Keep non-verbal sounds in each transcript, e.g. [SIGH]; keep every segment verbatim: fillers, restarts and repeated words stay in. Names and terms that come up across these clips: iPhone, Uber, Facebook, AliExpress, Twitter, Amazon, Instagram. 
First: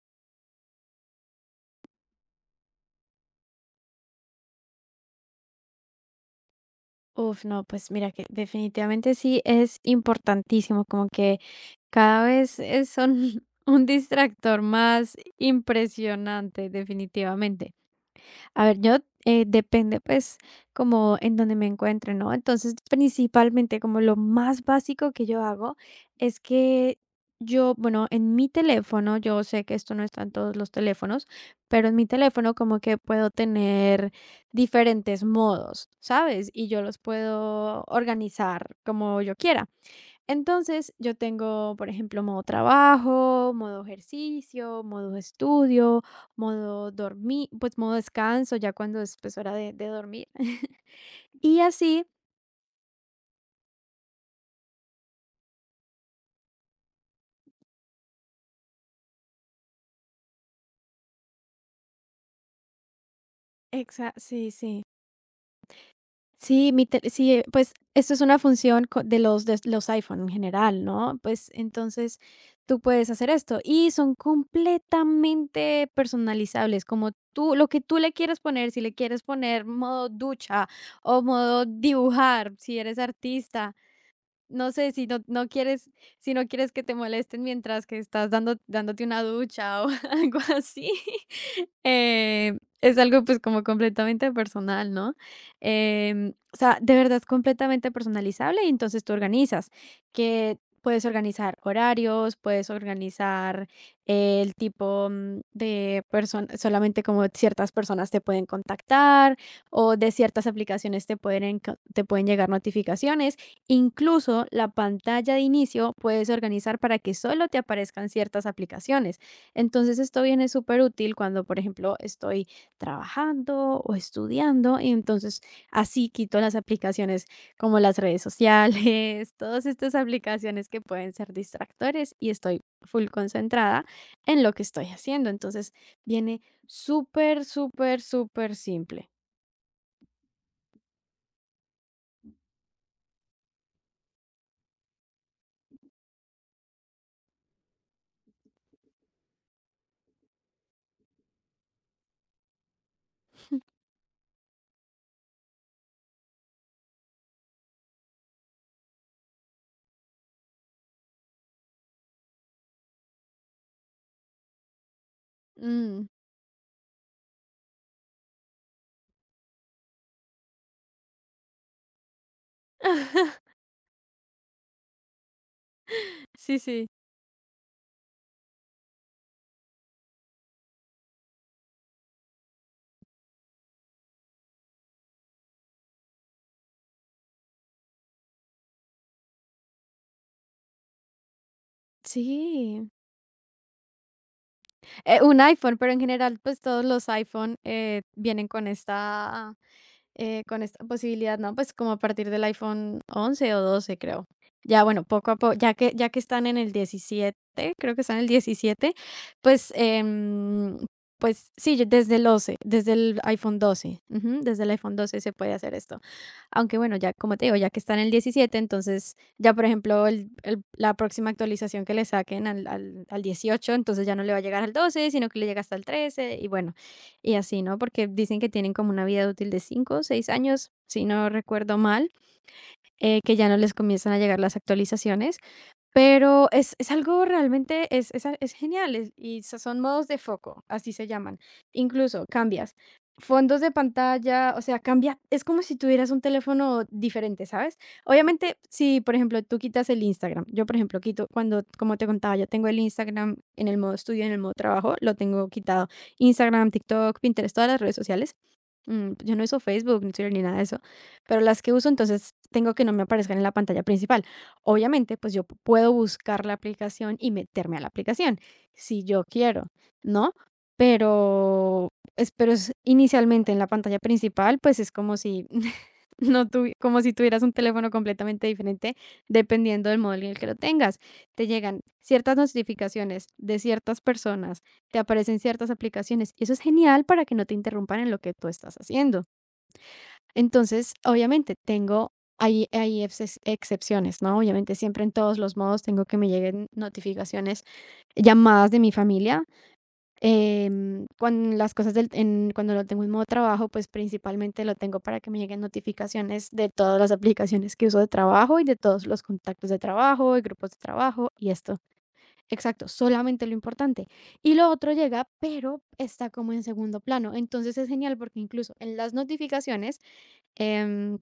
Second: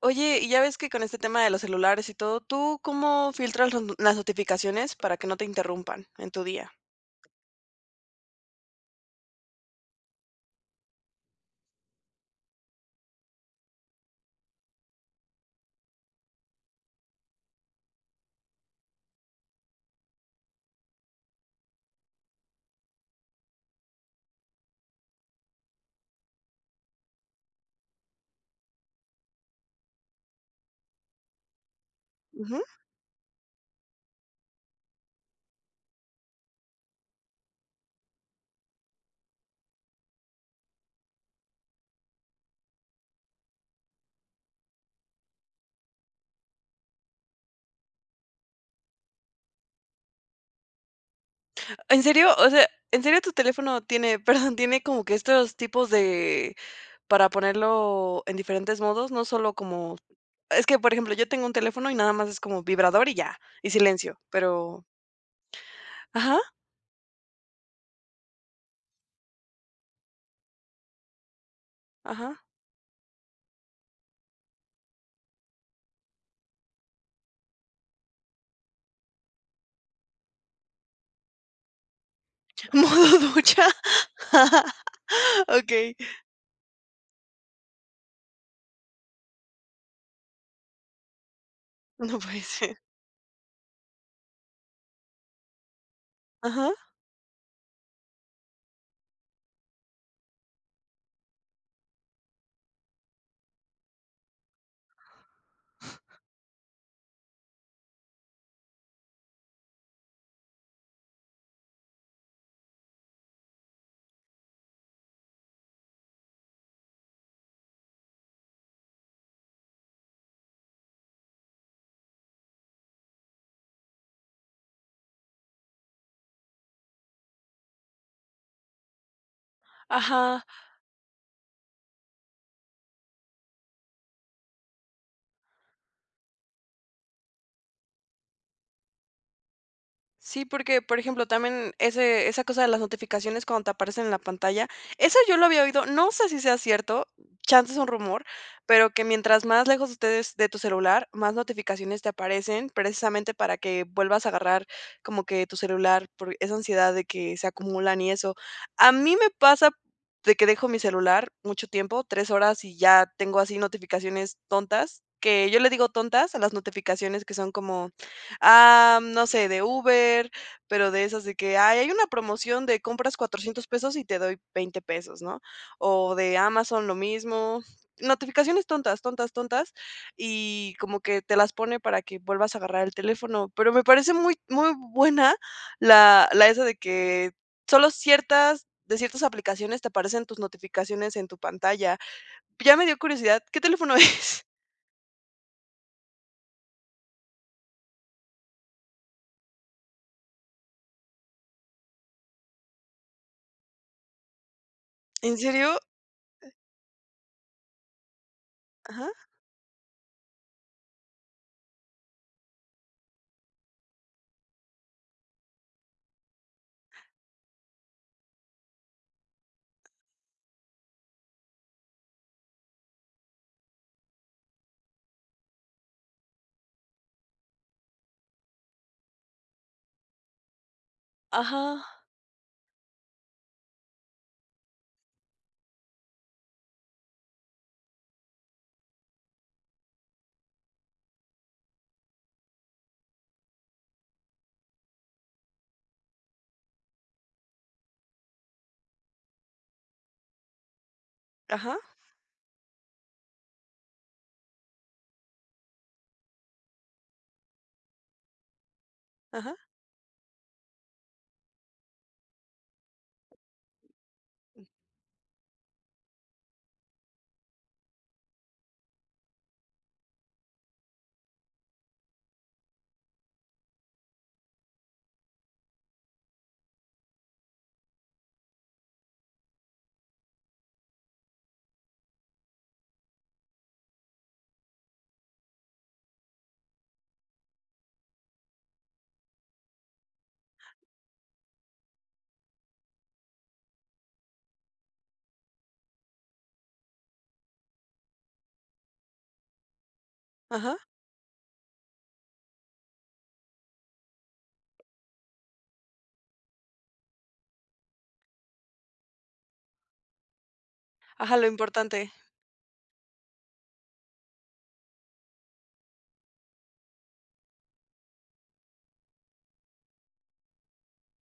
Oye, y ya ves que con este tema de los celulares y todo, ¿tú cómo filtras los no- las notificaciones para que no te interrumpan en tu día? Uf, no, pues mira que definitivamente sí es importantísimo, como que cada vez eh, son [LAUGHS] un distractor más impresionante, definitivamente. A ver, yo eh, depende, pues como en donde me encuentre, ¿no? Entonces, principalmente, como lo más básico que yo hago es que yo, bueno, en mi teléfono, yo sé que esto no está en todos los teléfonos, pero en mi teléfono Ujú. como que puedo tener diferentes modos, ¿sabes? Y yo los puedo organizar como yo quiera. Entonces, yo tengo, por ejemplo, modo trabajo, modo ejercicio, modo estudio, modo dormir, pues modo descanso, ya cuando es, pues, hora de, de dormir. [LAUGHS] Y ¿En así, serio? O sea, ¿en serio tu teléfono tiene, [LAUGHS] perdón, tiene como que estos tipos de, para ponerlo en diferentes modos, no solo como, es que, por ejemplo, yo tengo un teléfono y nada más es como vibrador y ya, y silencio, exacto, sí, sí. pero, ajá, Sí, mi tel sí, eh, pues, esto es una función co de los de los iPhone en general, ¿no? Pues, entonces, ajá, tú puedes hacer esto, y son completamente personalizables, como tú lo que tú le quieras poner. Si le quieres poner modo ducha, o modo dibujar, [LAUGHS] si eres modo ducha. artista, no [LAUGHS] sé, si no no Ok, quieres, si no quieres que te molesten mientras que estás dando dándote una ducha, o [LAUGHS] algo así. no puede Eh, ser. es algo, pues, como completamente personal, ¿no? Em, o Ajá, sea, de verdad es completamente personalizable y entonces tú organizas, que puedes organizar horarios, puedes organizar el tipo, mm, de persona. Solamente como ciertas personas te pueden contactar o de ciertas aplicaciones te pueden, enco- te pueden llegar notificaciones. Incluso la pantalla de inicio puedes organizar para que solo te aparezcan ciertas aplicaciones. Entonces, esto viene súper útil cuando, por ejemplo, estoy trabajando o estudiando y entonces así quito las aplicaciones como las redes sociales, [LAUGHS] todas estas ajá. aplicaciones que pueden ser distractores, y estoy full concentrada en lo que estoy haciendo. Entonces viene súper, súper, súper simple. Sí, porque, por ejemplo, también ese esa cosa de las notificaciones cuando te aparecen en la pantalla, eso yo lo había oído, no sé si sea cierto, chance es un rumor, pero que mientras más lejos ustedes de tu celular, más notificaciones te aparecen, precisamente para que vuelvas a agarrar como que tu celular por esa ansiedad de que se acumulan y eso. A mí me pasa de que dejo mi celular mucho tiempo, tres horas, y ya tengo así notificaciones tontas, que yo le digo Mm. tontas a las notificaciones que son como ah, no sé, de Uber, pero de esas de que: "Ay, hay una promoción de compras [LAUGHS] cuatrocientos pesos y te doy veinte pesos", ¿no? O de Sí, Amazon sí. lo mismo. Notificaciones tontas, tontas, tontas, y como que te las pone para que vuelvas a agarrar el teléfono. Pero me parece muy muy buena la la esa de que solo ciertas de ciertas aplicaciones te aparecen tus notificaciones en tu pantalla. Ya me Sí, dio curiosidad, ¿qué teléfono es? [LAUGHS] eh, un iPhone, pero en general, pues, todos los iPhone, eh, vienen con esta eh, con esta posibilidad, ¿no? Pues como a partir del iPhone once o doce, creo. Ya, bueno, poco a ¿En poco, ya serio? que, ya que están en el diecisiete, creo que están en el diecisiete, Ajá, pues, em, pues sí, yo- desde el once, desde el iPhone doce, ujú, desde el iPhone doce se puede hacer esto. Aunque bueno, ya como te digo, ya que están en el diecisiete, entonces ya, por ejemplo, el- el- la próxima actualización que le saquen al, al, al dieciocho, entonces ya no le va a llegar al doce, sino que le llega hasta el trece y bueno. Y así, ¿no? Porque dicen que tienen como una vida útil de cinco o seis años, si no recuerdo ajá, mal, eh, que ya no les comienzan a llegar las actualizaciones. Pero es es algo, realmente es es a es genial, es y so son modos de foco, así se llaman. Incluso cambias fondos de pantalla, o sea, cambia, es como si tuvieras un teléfono diferente, ¿sabes? Obviamente, si, por ejemplo, tú quitas el Instagram, yo, por ejemplo, quito cuando, ajá, como te contaba, yo tengo el Instagram en el modo estudio. En el modo trabajo, lo tengo quitado. Instagram, TikTok, Pinterest, todas las redes sociales. Mm, yo no ajá, uso Facebook, ni Twitter, ni nada de eso, pero las que uso, entonces tengo que no me aparezcan en la pantalla principal. Obviamente, pues yo p- puedo buscar la aplicación y meterme a la aplicación si yo quiero, ¿no? Pero, es, pero es- inicialmente en la pantalla principal, pues es como si [LAUGHS] no tuvi- como si tuvieras un teléfono completamente diferente dependiendo del modelo en el que lo tengas. Te llegan ciertas notificaciones de ciertas personas, te aparecen ciertas aplicaciones y eso es genial para que no te interrumpan en lo que tú estás haciendo. Entonces, obviamente, tengo hay, hay exces- excepciones, ¿no? Obviamente, siempre en todos los modos tengo que me lleguen notificaciones, llamadas de mi familia. ajá. Em, cuando las cosas del, en, cuando lo tengo en modo trabajo, pues principalmente lo tengo para que me lleguen notificaciones de todas las aplicaciones que uso de trabajo y de todos los contactos de trabajo y grupos de trabajo Ajá, lo y esto. importante. Exacto, solamente lo importante. Y lo otro llega, pero está como en segundo plano. Entonces es genial porque incluso en las notificaciones, em,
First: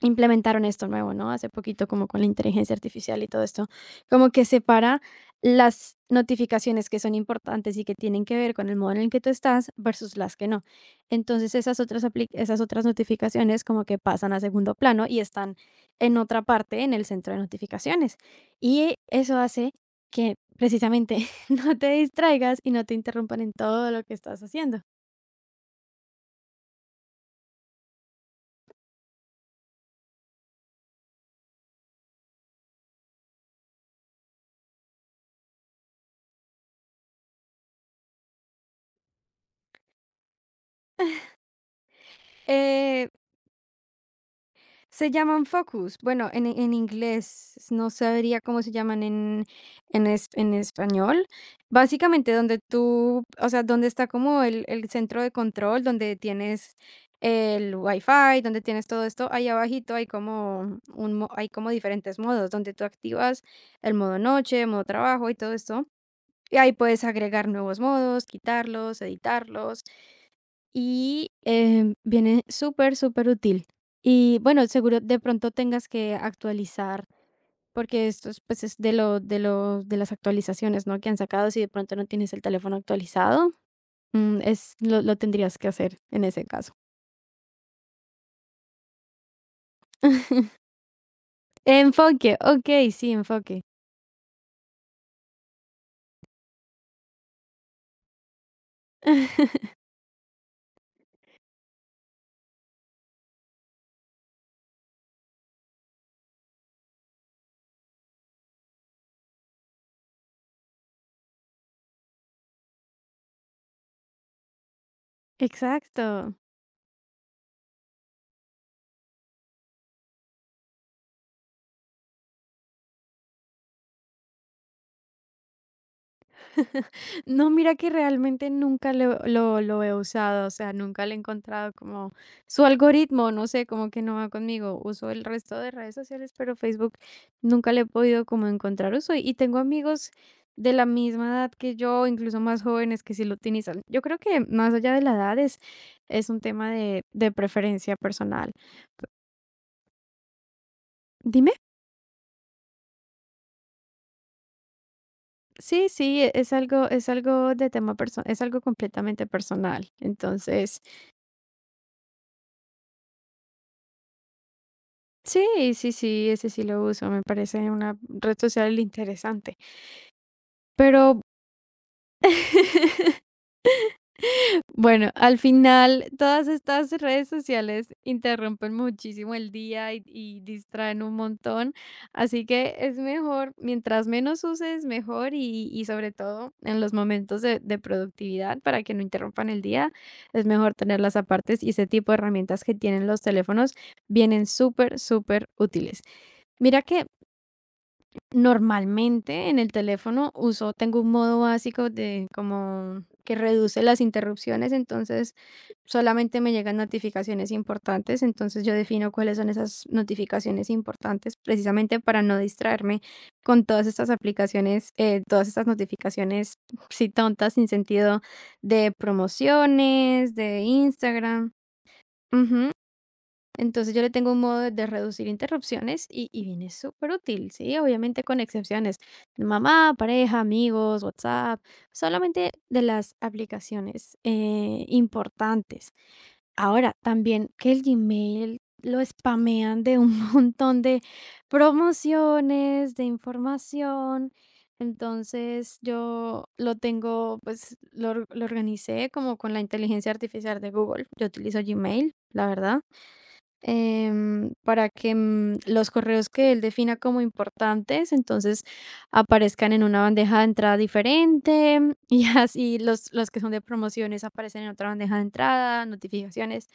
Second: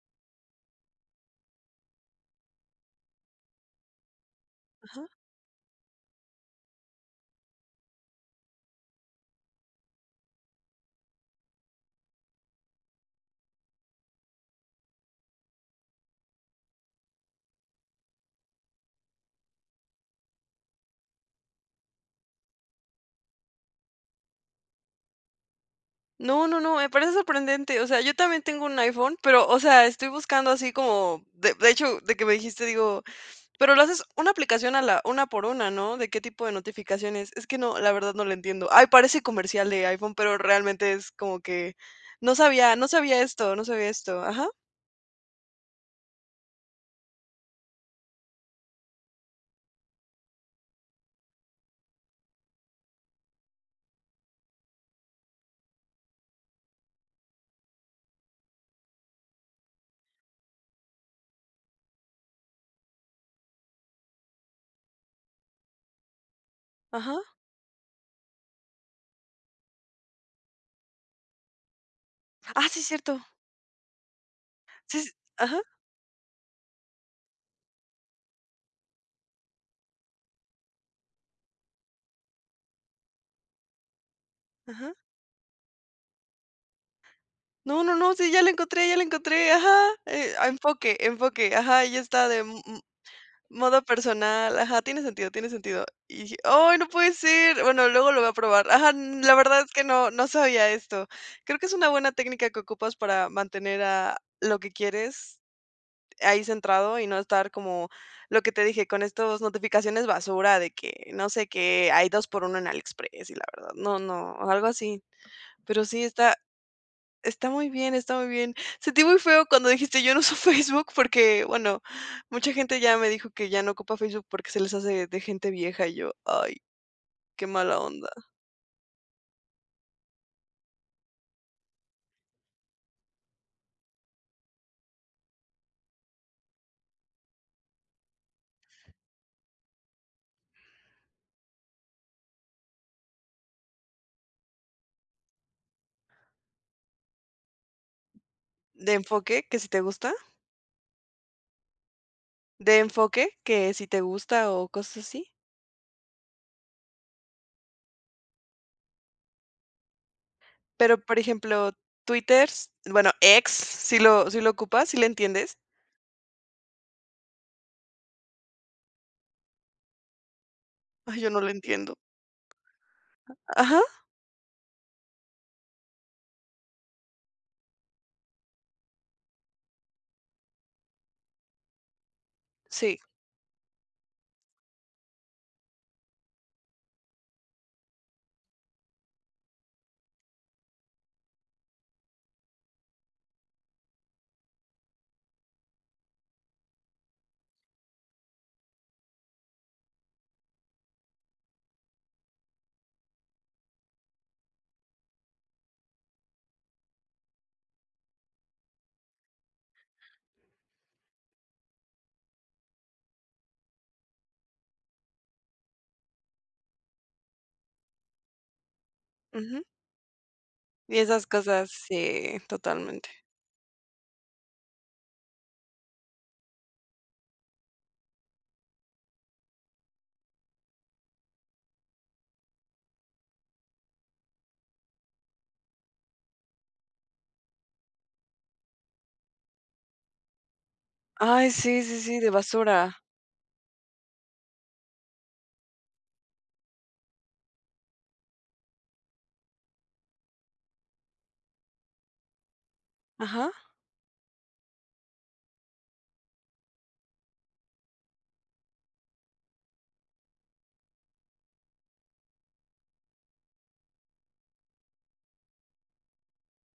implementaron esto nuevo, ¿no? Hace poquito, como con la inteligencia artificial y todo esto, como que separa Ajá. las notificaciones que son importantes y que tienen que ver con el modo en el que tú estás versus las que no. Entonces, esas otras, apli- esas otras notificaciones como que pasan a segundo plano y están en otra parte, en el centro de notificaciones. Y eso hace que precisamente [LAUGHS] no te distraigas y no te interrumpan en todo lo que estás haciendo. No, no, no, me parece sorprendente. O sea, yo también tengo un iPhone, pero, o sea, estoy buscando así como, de, de hecho, de que me dijiste, digo, pero lo haces una aplicación a la, una por una, ¿no? ¿De qué tipo de notificaciones? Es que no, la verdad no lo entiendo. Ay, parece comercial de iPhone, pero realmente es como que no sabía, no Eh, sabía esto, no sabía esto. Ajá, Se llaman focus. Bueno, en en inglés, no sabría cómo se llaman en en es en español. Básicamente, donde tú, o sea, donde está como el el centro de control, donde tienes el WiFi, donde tienes todo esto, ahí abajito hay como un mo, hay como diferentes modos, donde tú activas el modo noche, modo trabajo y todo esto, y ahí puedes ajá. agregar nuevos modos, quitarlos, editarlos. Y, eh, viene Ah, sí, súper, cierto. súper útil. Y bueno, Sí, seguro s- de pronto ajá, tengas que actualizar, porque esto es, pues, es de lo de lo de las actualizaciones, ¿no?, que han sacado. Si de pronto no tienes el teléfono actualizado, mm, es ajá. lo lo tendrías que hacer en ese caso. No, no, no, sí, ya lo encontré, ya lo encontré, ajá. Eh, ah, [LAUGHS] enfoque, enfoque, ajá, ya está Enfoque, de mm, okey, sí, enfoque. modo personal, ajá, tiene sentido, tiene sentido. Y dije: "Ay, no puede ser". Bueno, luego lo voy a probar. Ajá, n la [LAUGHS] verdad es que no no sabía esto. Creo que es una buena técnica que ocupas para mantener a lo que quieres ahí centrado y no estar como lo que te dije, con estas notificaciones basura de que no sé qué, hay dos por uno en AliExpress y la verdad, no, no, algo así. Pero sí, Exacto. está está muy bien, está muy bien. Sentí muy feo cuando dijiste: "Yo no uso [LAUGHS] Facebook", porque, bueno, mucha gente ya me dijo que ya no ocupa Facebook porque se les hace de gente vieja, y yo: "Ay, [LAUGHS] qué No, mira mala que onda". realmente nunca lo, lo, lo he usado, o sea, nunca le he encontrado como su algoritmo, no sé, como que no va conmigo. Uso el resto de redes sociales, pero Facebook nunca le he podido como encontrar uso. Y tengo amigos de la misma edad que yo, incluso más jóvenes que sí lo utilizan. Yo creo que más allá de la edad es, es un tema de, de preferencia personal. ¿De enfoque, que si te gusta? Dime, ¿De enfoque, que si te gusta o cosas así? sí, sí, e- es algo, es algo de tema personal, es algo completamente personal. Entonces... Pero, por ejemplo, Twitter, bueno, ex si lo si lo ocupas, ¿si le entiendes? Sí, sí, sí, ese sí lo uso, me parece una red social interesante. Pero Ay, yo no lo entiendo. [LAUGHS] Ajá, bueno, al final todas estas redes sociales interrumpen muchísimo el día y, y distraen un montón, así que es sí, mejor, mientras menos uses, mejor. Y, y sobre todo en los momentos de, de productividad, para que no interrumpan el día, es mejor tenerlas apartes, y ese tipo de herramientas que tienen los teléfonos vienen súper, súper útiles. Mira que normalmente en el teléfono uso tengo un modo básico de como que reduce las interrupciones, entonces solamente me llegan notificaciones importantes, entonces yo defino cuáles son esas notificaciones importantes, precisamente para no distraerme con todas estas aplicaciones, eh, todas estas notificaciones, sí, tontas, sin sentido, de ujú. promociones, de Y esas Instagram. cosas, sí, Ujú. totalmente. Entonces, yo le tengo un modo de reducir interrupciones y, y viene súper útil, ¿sí? Obviamente con excepciones: de Mamá, pareja, amigos, WhatsApp, solamente de las aplicaciones eh, importantes. Ahora, también que el Gmail lo spamean de un [LAUGHS] montón de Ay, sí, sí, sí, de basura. promociones, de información. Entonces, yo lo tengo, pues lo, or- lo organicé como con la inteligencia artificial de Google. Yo utilizo Gmail, la verdad, Ajá, em, para que, mm, los correos que él defina como importantes, entonces aparezcan en una bandeja de entrada diferente, [LAUGHS] y así los, los que son de promociones aparecen en otra bandeja de entrada, notificaciones,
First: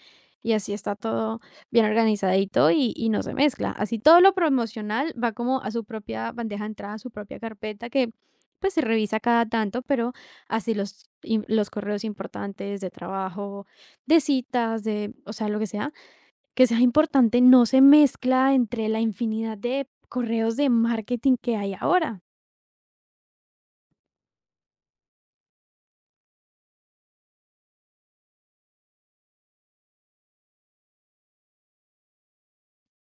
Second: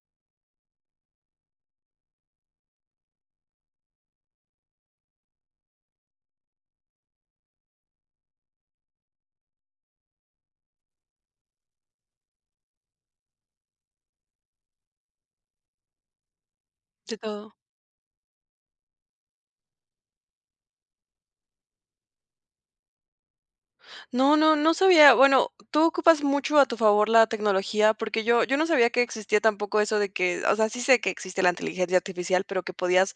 y así está todo bien organizadito, y, y no se mezcla. Así todo lo promocional va como a su propia bandeja de entrada, a su propia carpeta, que pues se revisa cada tanto, pero así los, im- los correos importantes de trabajo, de citas, de, o sea, lo que sea que sea de importante todo. no se mezcla entre la infinidad de correos de marketing que hay ahora. No, no, no sabía. Bueno, tú ocupas mucho a tu favor la tecnología, porque yo, yo no sabía que existía tampoco eso de que, o sea, sí sé que existe la inteligencia artificial, pero que podías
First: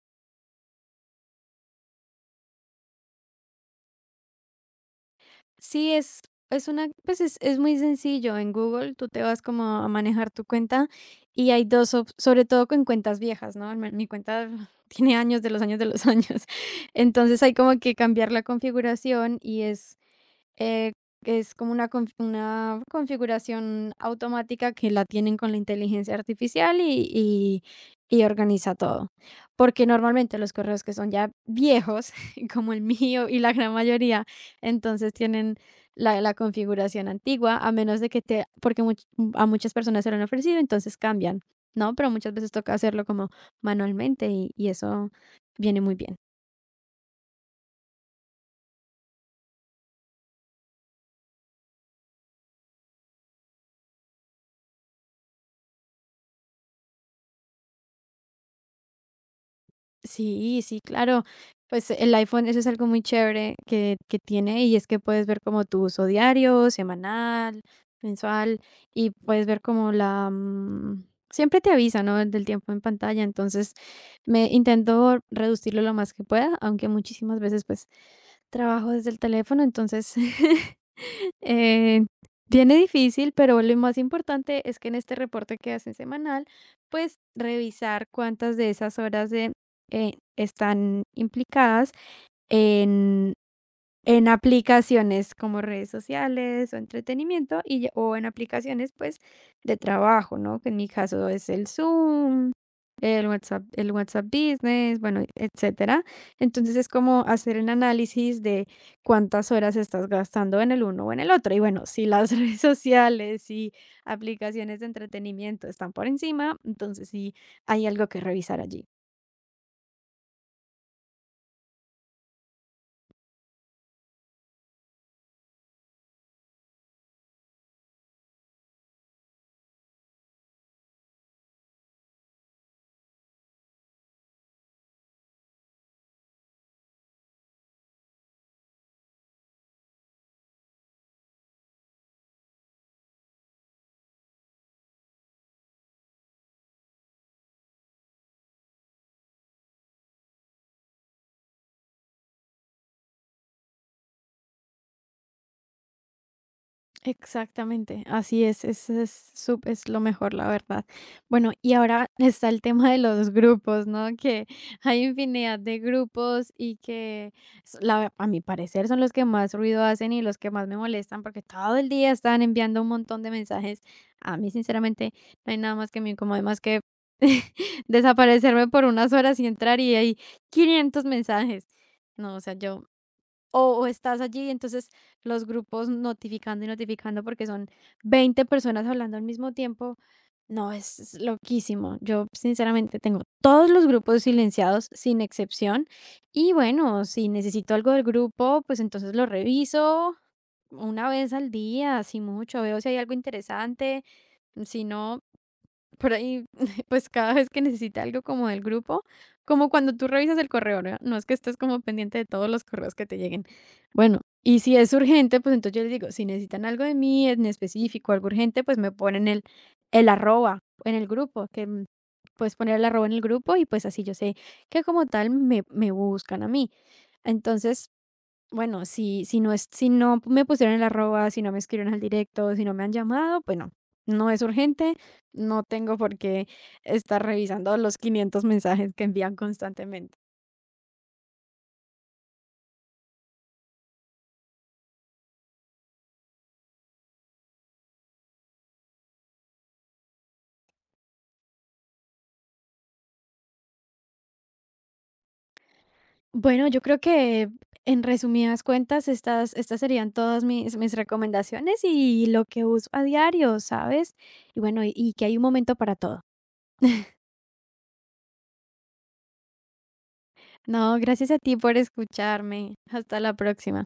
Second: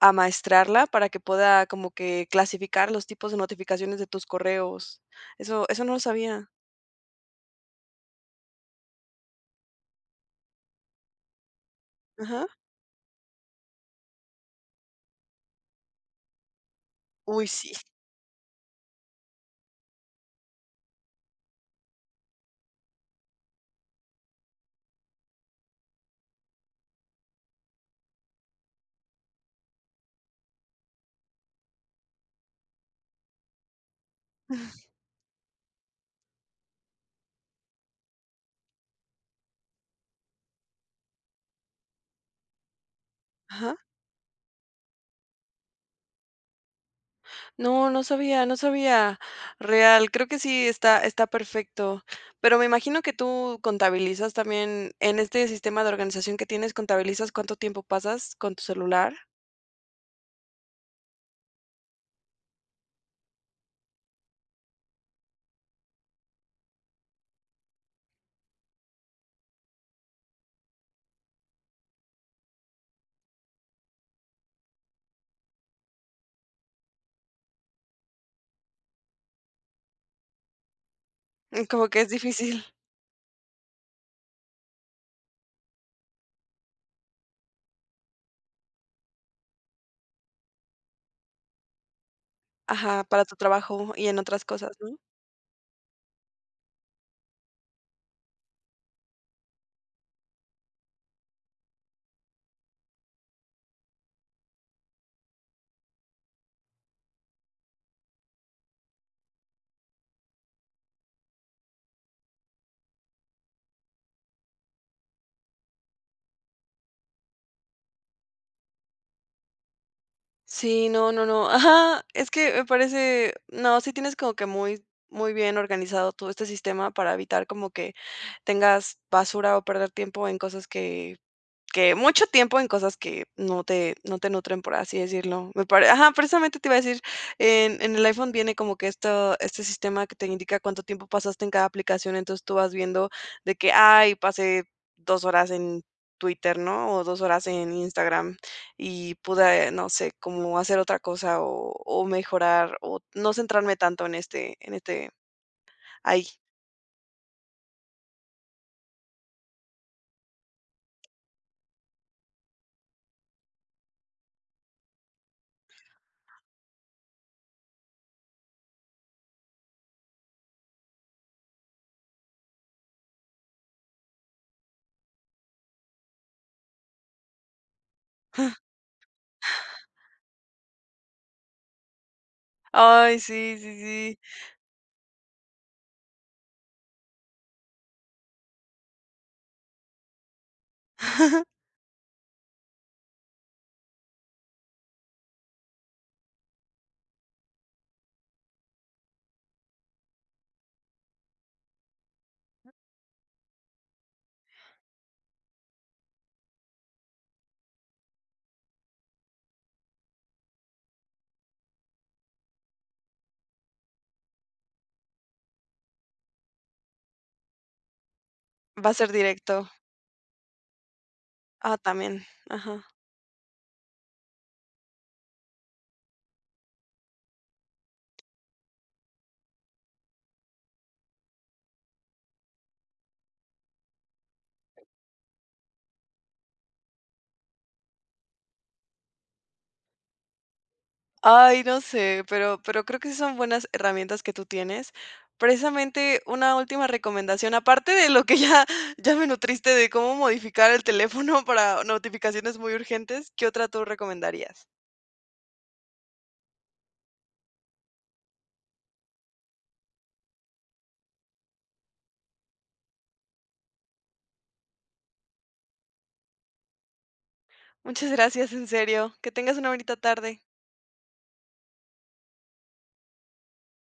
amaestrarla para que pueda como que clasificar los tipos de notificaciones de tus correos. Eso, eso no Sí, lo es, sabía. es una, pues es, es muy sencillo. En Google, tú te vas como a manejar tu cuenta, y hay dos, op- Ajá. sobre todo con cuentas viejas, ¿no? Mi mi cuenta [LAUGHS] tiene años de los años de los años. [LAUGHS] Entonces Uy, hay sí. como que cambiar la configuración y es... Eh, es como una conf, una configuración automática que la tienen con la inteligencia artificial y y y organiza todo. Porque normalmente los correos que son ya viejos, [LAUGHS] como el mío y la gran mayoría, entonces tienen la la configuración antigua, a menos de que te, porque much a muchas personas se lo han ofrecido, entonces cambian, ¿no? Pero muchas veces toca hacerlo como Ajá. manualmente y y eso viene muy bien. No, no sabía, no sabía. Real, creo que sí está, está perfecto. Pero me imagino que tú contabilizas también en este sistema de organización que tienes, contabilizas cuánto tiempo pasas con tu celular. Sí, sí, claro. Pues el iPhone, eso es algo muy chévere que, que tiene, y es que puedes ver como tu uso diario, semanal, mensual, y puedes ver como la... mm, Siempre te avisa, ¿no? Del tiempo en pantalla. Entonces, me intento reducirlo lo más que pueda, aunque muchísimas veces pues trabajo desde el teléfono, entonces [LAUGHS] [LAUGHS] Mm, como que Eh, es difícil. viene difícil, pero lo más importante es que en este reporte que hacen semanal, pues revisar cuántas de esas horas de, eh, están implicadas Ajá, para en tu trabajo y en en otras cosas, ¿no? aplicaciones como redes sociales o entretenimiento y ya, o en aplicaciones, pues, de trabajo, ¿no? Que en mi caso es el Zoom, el WhatsApp el WhatsApp Business, bueno, etcétera. Entonces, es como hacer un análisis de cuántas horas estás gastando en el uno o en el otro. Y bueno, si las [LAUGHS] redes sociales y aplicaciones de entretenimiento están por encima, entonces sí hay algo que revisar allí. Sí, no, no, no. Ajá, es que me parece, no, sí tienes como que muy, muy bien organizado todo este sistema para evitar como que tengas basura o perder tiempo en cosas que Que mucho tiempo en cosas que no te no te nutren, por así decirlo. Me pare Ajá, precisamente te iba a decir, en en el iPhone viene como que esto este sistema que te indica cuánto tiempo pasaste en cada aplicación, entonces tú vas viendo de que: "Ay, pasé dos horas en Twitter", ¿no? O dos horas en Instagram y pude, no sé, como hacer otra cosa o o mejorar o no centrarme tanto en este en este ay, Exactamente, así es, es, es, sup- es lo mejor, la verdad. Bueno, y ahora [LAUGHS] está el tema de los grupos, ¿no? Que hay infinidad de grupos, y que s- la- a mi parecer, son los que más ruido hacen y los que más me molestan, porque todo el día están enviando un montón de mensajes. A mí, sinceramente, no hay nada más que me incomode más que [LAUGHS] desaparecerme [LAUGHS] por unas horas y entrar y hay quinientos mensajes. No, o sea, yo ay, sí, o, sí, o sí. estás allí, y entonces los grupos notificando y notificando porque son veinte personas hablando al mismo tiempo. No, es, es [LAUGHS] loquísimo. Yo sinceramente tengo todos los grupos silenciados sin excepción. Y bueno, si necesito algo del grupo, pues entonces lo reviso una vez al día, si mucho, veo si hay algo interesante. Si no, por ahí, [LAUGHS] pues cada vez que necesita algo como del grupo, como cuando tú revisas el correo, ¿no? No es que estés como pendiente de todos los correos que te lleguen. Bueno, y si es urgente, pues entonces yo les digo, si necesitan algo de mí en específico, algo urgente, pues me Va a ser ponen el, directo. el arroba en el grupo, que Ah, mm, también. puedes poner Ajá. el arroba en el grupo, y pues así yo sé que como tal me, me buscan a mí. Entonces, bueno, si si no es, si no me pusieron el arroba, si no me escribieron al directo, si no me han llamado, pues no, no es urgente, no tengo por qué estar revisando los quinientos mensajes que envían constantemente. Ay, no sé, pero pero creo que sí son buenas herramientas que tú tienes. Precisamente, una última recomendación, aparte de lo que ya [LAUGHS] ya me nutriste de cómo modificar el teléfono [LAUGHS] para notificaciones muy urgentes, ¿qué otra tú recomendarías? Bueno, yo creo que en resumidas cuentas, estas estas serían todas mis mis recomendaciones y lo que uso a diario, ¿sabes? Y bueno, y y que hay un momento para todo. Muchas gracias, en serio. Que tengas una bonita tarde. No, gracias a ti por escucharme. Hasta la próxima.